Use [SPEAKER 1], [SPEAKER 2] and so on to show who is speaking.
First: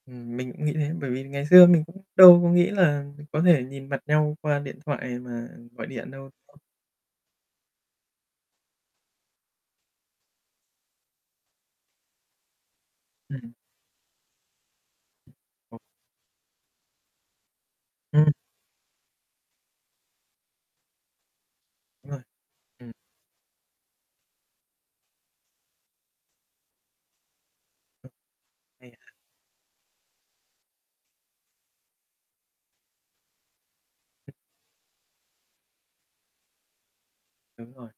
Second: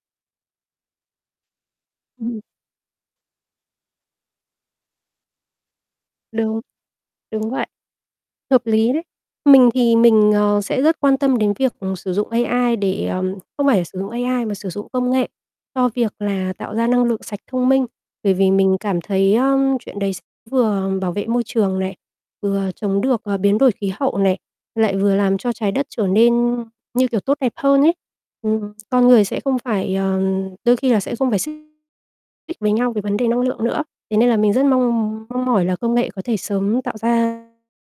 [SPEAKER 1] Ừm, mình cũng nghĩ thế, bởi vì ngày xưa mình cũng đâu
[SPEAKER 2] Ừm.
[SPEAKER 1] có nghĩ là có thể nhìn mặt nhau qua điện thoại mà gọi điện đâu, đúng không?
[SPEAKER 2] Đúng, đúng vậy. Hợp lý đấy. Mình thì mình, ờ, sẽ rất quan tâm đến việc sử dụng AI để, ờ
[SPEAKER 1] Ừm.
[SPEAKER 2] không phải là sử dụng AI mà sử dụng công nghệ
[SPEAKER 1] [unintelligible]
[SPEAKER 2] cho việc là tạo ra năng lượng sạch thông minh.
[SPEAKER 1] Ừm.
[SPEAKER 2] Bởi vì mình cảm thấy, ơ, chuyện đấy s vừa bảo vệ môi trường này,
[SPEAKER 1] Đúng rồi,
[SPEAKER 2] vừa
[SPEAKER 1] ừm.
[SPEAKER 2] chống được, ờ, biến đổi khí hậu này, lại vừa làm cho trái đất trở nên, như kiểu, tốt đẹp hơn ấy. Ừm, con
[SPEAKER 1] [unintelligible]
[SPEAKER 2] người sẽ không phải, ờ đôi khi là sẽ không phải xích mích với nhau về vấn đề năng lượng nữa. Thế nên
[SPEAKER 1] [unintelligible]
[SPEAKER 2] là mình rất mong mong mỏi là công nghệ có thể sớm tạo ra
[SPEAKER 1] Đúng rồi.